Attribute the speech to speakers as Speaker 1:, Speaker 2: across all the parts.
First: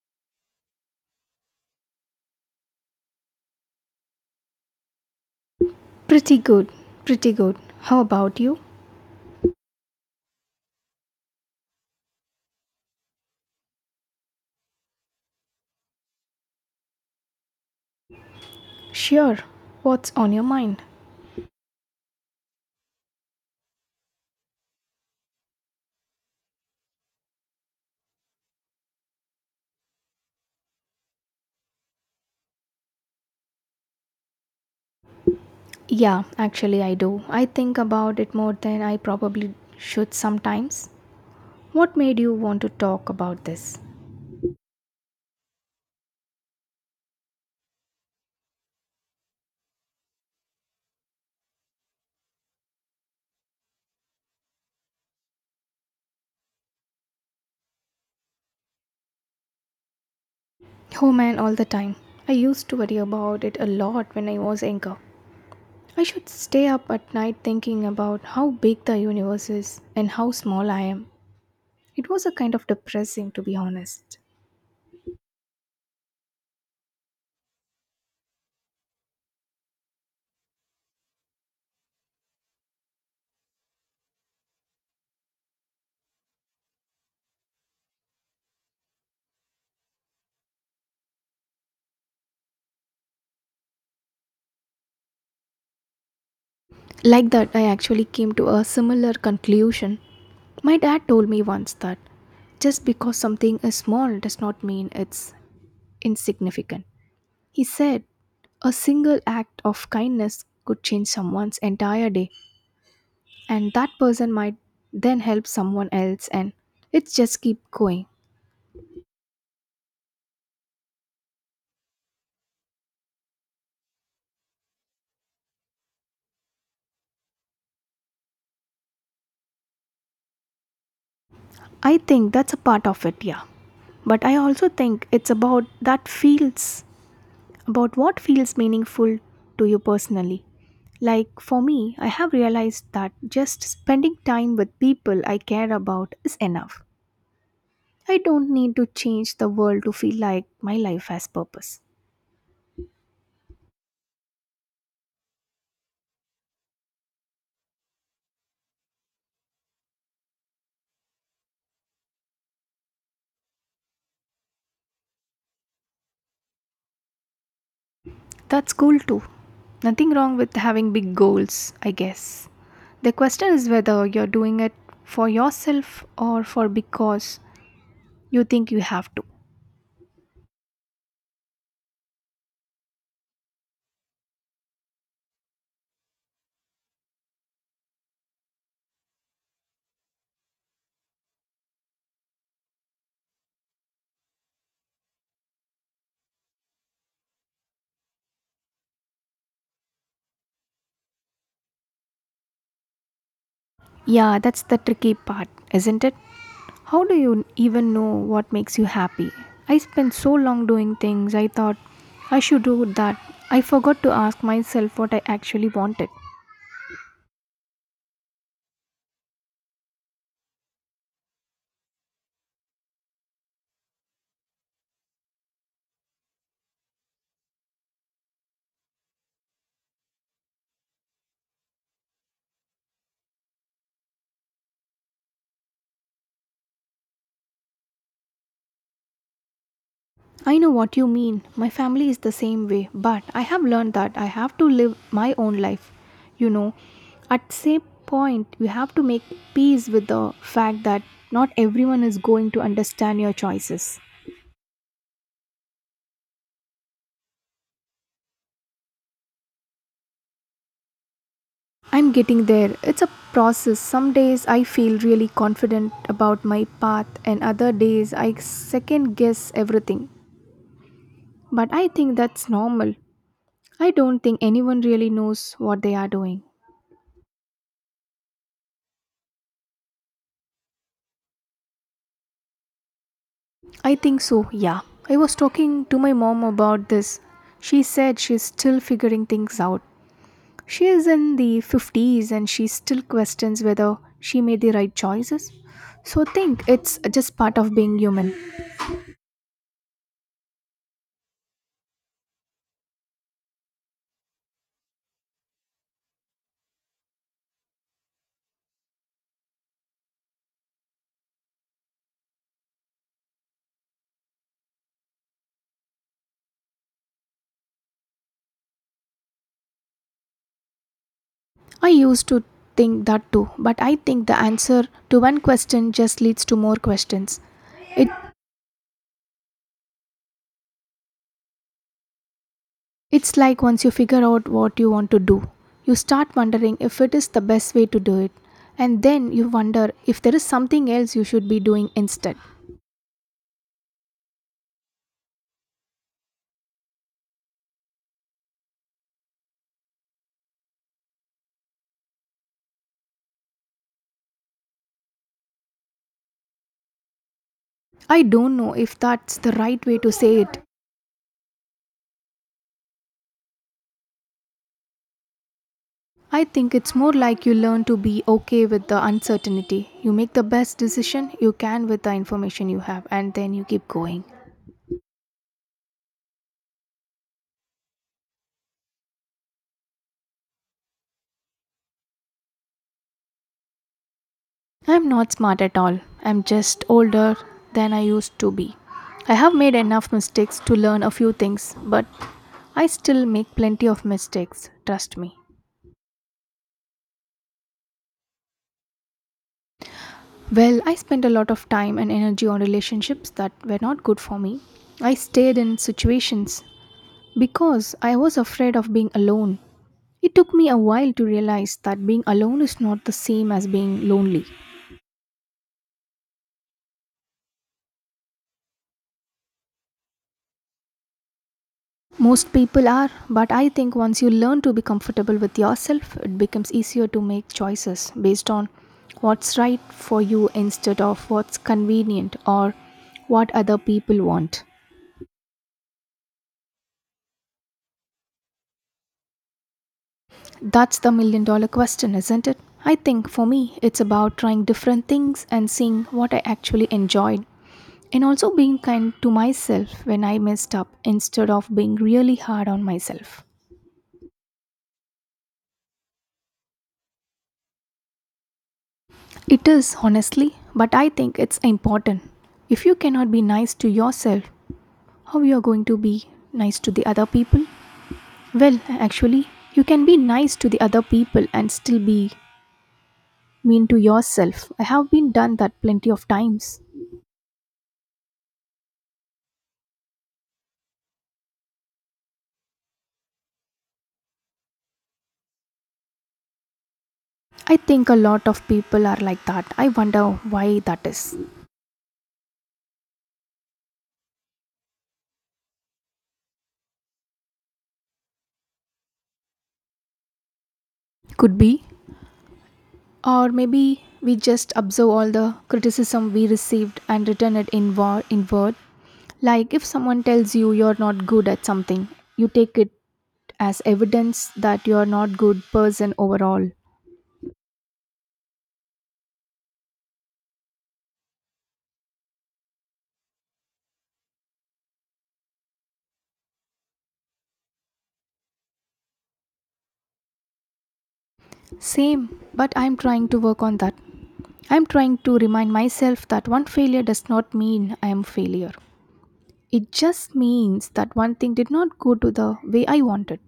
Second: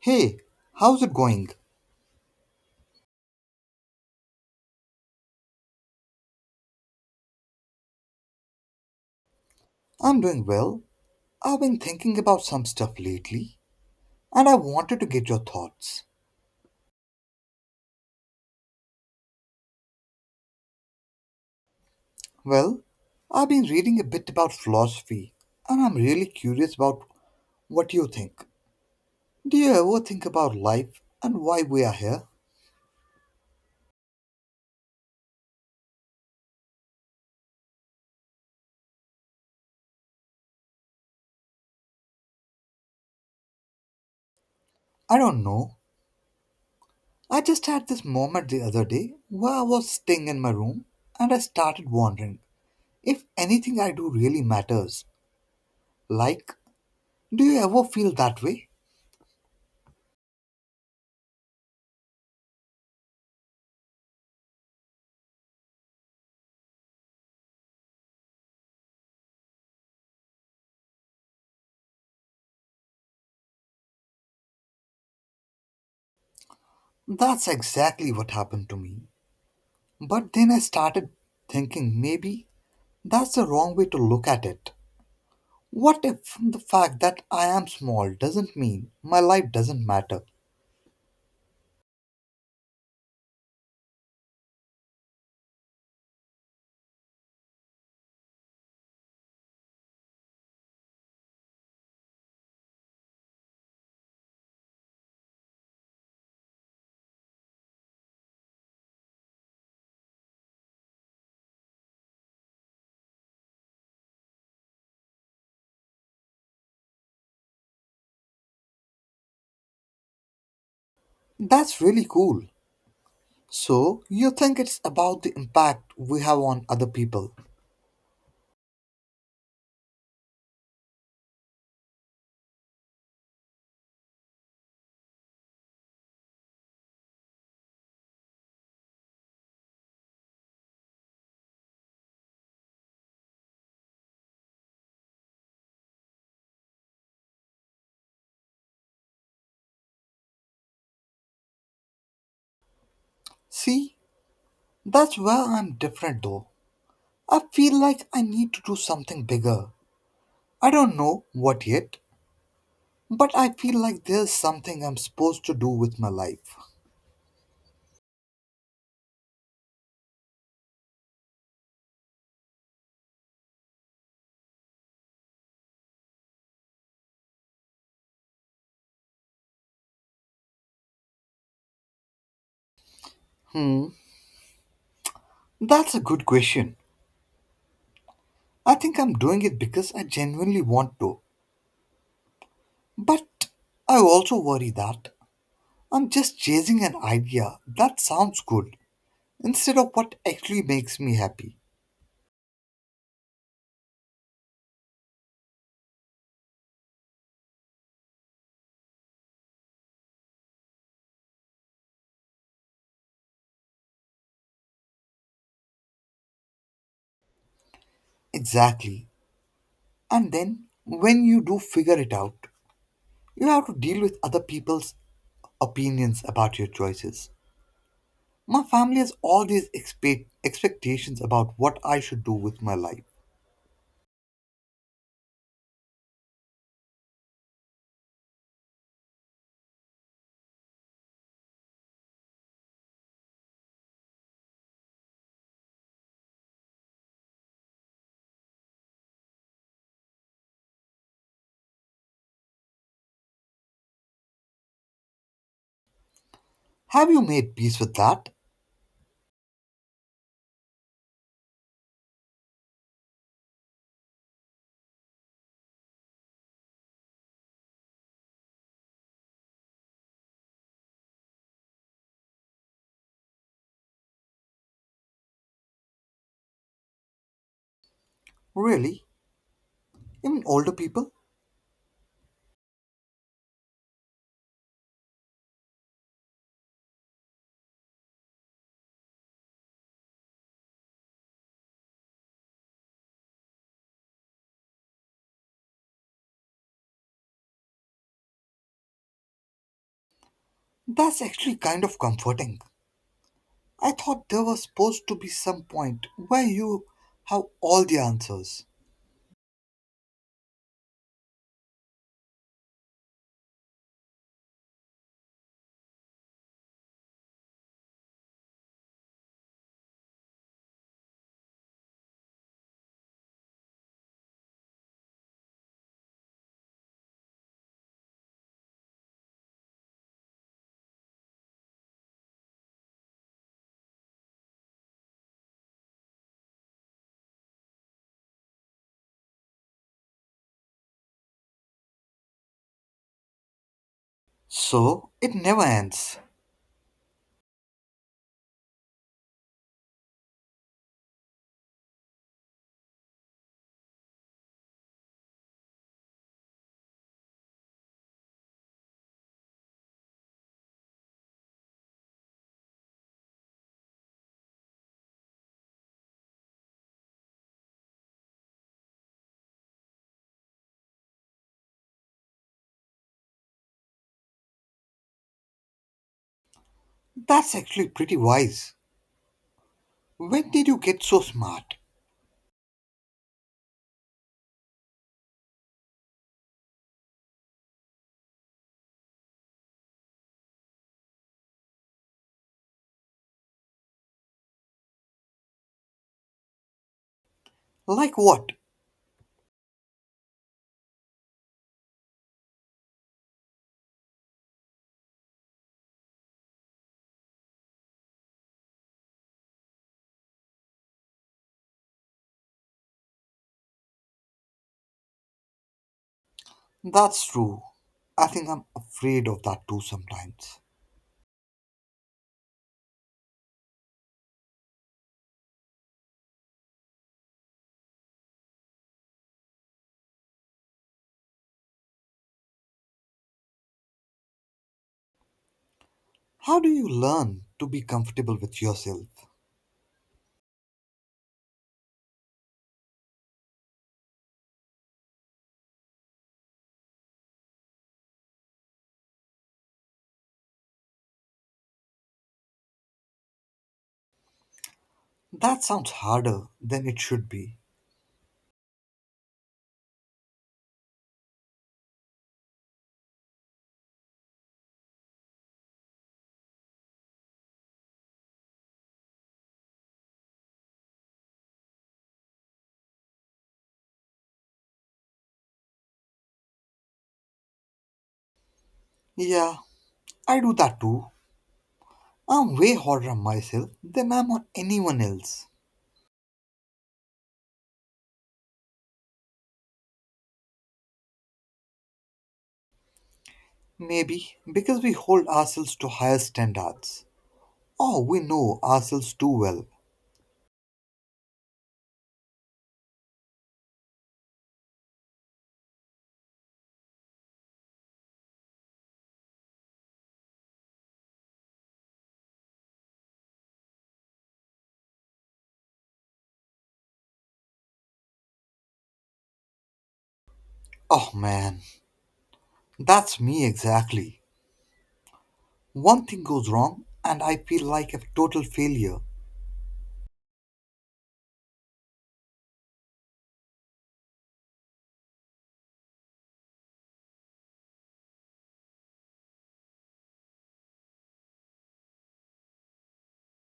Speaker 1: Hey, how's it going?
Speaker 2: Pretty good, pretty good. How about you?
Speaker 1: I'm doing well. I've been thinking about some stuff lately, and I wanted to get your thoughts.
Speaker 2: Sure. What's on your mind?
Speaker 1: Well, I've been reading a bit about philosophy, and I'm really curious about what you think. Do you ever think about life and why we are here?
Speaker 2: Yeah, actually, I do. I think about it more than I probably should sometimes. What made you want to talk about this?
Speaker 1: I don't know. I just had this moment the other day where I was staying in my room and I started wondering if anything I do really matters. Like, do you ever feel that way?
Speaker 2: Oh man, all the time. I used to worry about it a lot when I was younger. I should stay up at night thinking about how big the universe is and how small I am. It was a kind of depressing, to be honest.
Speaker 1: That's exactly what happened to me. But then I started thinking maybe that's the wrong way to look at it. What if the fact that I am small doesn't mean my life doesn't matter?
Speaker 2: Like that, I actually came to a similar conclusion. My dad told me once that just because something is small does not mean it's insignificant. He said a single act of kindness could change someone's entire day, and that person might then help someone else, and it just keep going.
Speaker 1: That's really cool. So, you think it's about the impact we have on other people?
Speaker 2: I think that's a part of it, yeah. But I also think it's about what feels meaningful to you personally. Like for me, I have realized that just spending time with people I care about is enough. I don't need to change the world to feel like my life has purpose.
Speaker 1: See, that's where I'm different though. I feel like I need to do something bigger. I don't know what yet, but I feel like there's something I'm supposed to do with my life.
Speaker 2: That's cool too. Nothing wrong with having big goals, I guess. The question is whether you're doing it for yourself or for because you think you have to.
Speaker 1: Hmm. That's a good question. I think I'm doing it because I genuinely want to. But I also worry that I'm just chasing an idea that sounds good instead of what actually makes me happy.
Speaker 2: Yeah, that's the tricky part, isn't it? How do you even know what makes you happy? I spent so long doing things I thought I should do that. I forgot to ask myself what I actually wanted.
Speaker 1: Exactly. And then when you do figure it out, you have to deal with other people's opinions about your choices. My family has all these expectations about what I should do with my life.
Speaker 2: I know what you mean. My family is the same way, but I have learned that I have to live my own life. You know, at same point you have to make peace with the fact that not everyone is going to understand your choices.
Speaker 1: Have you made peace with that?
Speaker 2: I'm getting there. It's a process. Some days I feel really confident about my path, and other days I second guess everything. But I think that's normal. I don't think anyone really knows what they are doing.
Speaker 1: Really? Even older people?
Speaker 2: I think so, yeah. I was talking to my mom about this. She said she's still figuring things out. She is in the 50s and she still questions whether she made the right choices. So think it's just part of being human.
Speaker 1: That's actually kind of comforting. I thought there was supposed to be some point where you have all the answers.
Speaker 2: I used to think that too, but I think the answer to one question just leads to more questions. It, it's like once you figure out what you want to do, you start wondering if it is the best way to do it, and then you wonder if there is something else you should be doing instead.
Speaker 1: So it never ends.
Speaker 2: I don't know if that's the right way to say it. I think it's more like you learn to be okay with the uncertainty. You make the best decision you can with the information you have, and then you keep going.
Speaker 1: That's actually pretty wise. When did you get so smart?
Speaker 2: I'm not smart at all. I'm just older than I used to be. I have made enough mistakes to learn a few things, but I still make plenty of mistakes, trust me.
Speaker 1: Like what?
Speaker 2: Well, I spent a lot of time and energy on relationships that were not good for me. I stayed in situations because I was afraid of being alone. It took me a while to realize that being alone is not the same as being lonely.
Speaker 1: That's true. I think I'm afraid of that too sometimes.
Speaker 2: Most people are, but I think once you learn to be comfortable with yourself, it becomes easier to make choices based on what's right for you instead of what's convenient or what other people want.
Speaker 1: How do you learn to be comfortable with yourself?
Speaker 2: That's the million dollar question, isn't it? I think for me, it's about trying different things and seeing what I actually enjoyed, and also being kind to myself when I messed up instead of being really hard on myself.
Speaker 1: That sounds harder than it should be.
Speaker 2: It is, honestly, but I think it's important. If you cannot be nice to yourself, how you are going to be nice to the other people? Well, actually, you can be nice to the other people and still be mean to yourself. I have been done that plenty of times.
Speaker 1: Yeah, I do that too. I'm way harder on myself than I'm on anyone else.
Speaker 2: I think a lot of people are like that. I wonder why that is.
Speaker 1: Maybe because we hold ourselves to higher standards. Oh, we know ourselves too well.
Speaker 2: Could be. Or maybe we just observe all the criticism we received and return it in, word in word. Like if someone tells you you're not good at something, you take it as evidence that you're not good person overall.
Speaker 1: Oh man, that's me exactly. One thing goes wrong and I feel like a total failure.
Speaker 2: Same. But I'm trying to work on that. I'm trying to remind myself that one failure does not mean I am a failure. It just means that one thing did not go to the way I wanted.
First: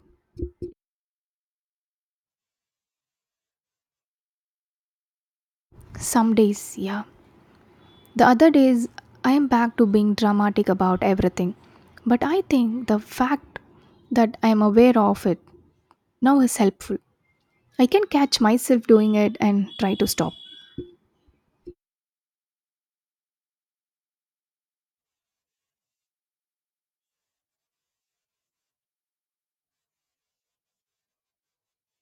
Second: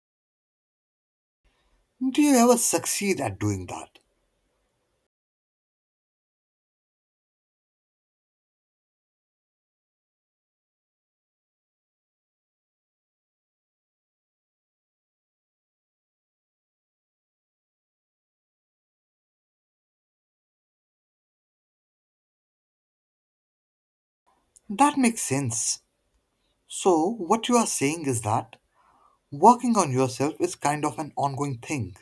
Speaker 1: Do you ever succeed at doing that?
Speaker 2: Some days, yeah. The other days I am back to being dramatic about everything. But I think the fact that I am aware of it now is helpful. I can catch myself doing it and try to stop.
Speaker 1: That makes sense. So, what you are saying is that working on yourself is kind of an ongoing thing.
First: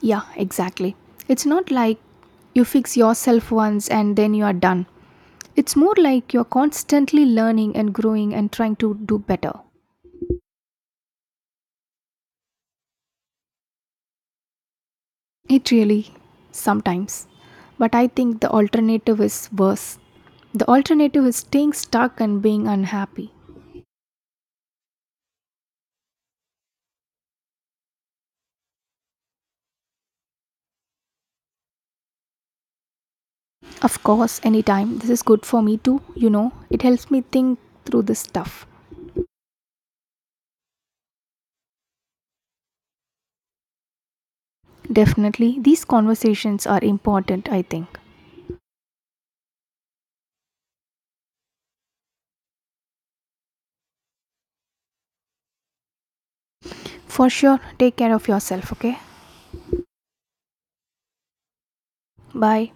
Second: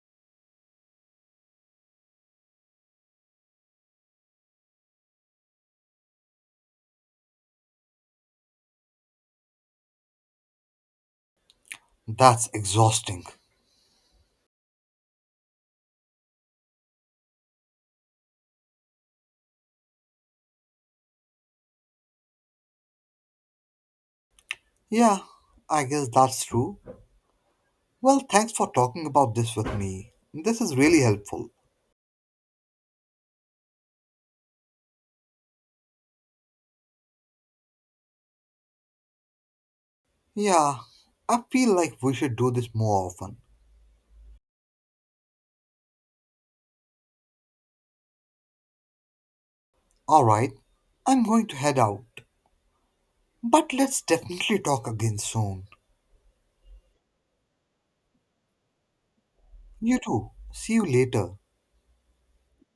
Speaker 2: Yeah, exactly. It's not like you fix yourself once and then you are done. It's more like you're constantly learning and growing and trying to do better.
Speaker 1: That's exhausting.
Speaker 2: It really, sometimes. But I think the alternative is worse. The alternative is staying stuck and being unhappy.
Speaker 1: Yeah, I guess that's true. Well, thanks for talking about this with me. This is really helpful.
Speaker 2: Of course, anytime. This is good for me too, you know. It helps me think through this stuff.
Speaker 1: Yeah, I feel like we should do this more often.
Speaker 2: Definitely, these conversations are important, I think.
Speaker 1: Alright, I'm going to head out. But let's definitely talk again soon.
Speaker 2: For sure, take care of yourself, okay?
Speaker 1: You too. See you later.
Speaker 2: Bye.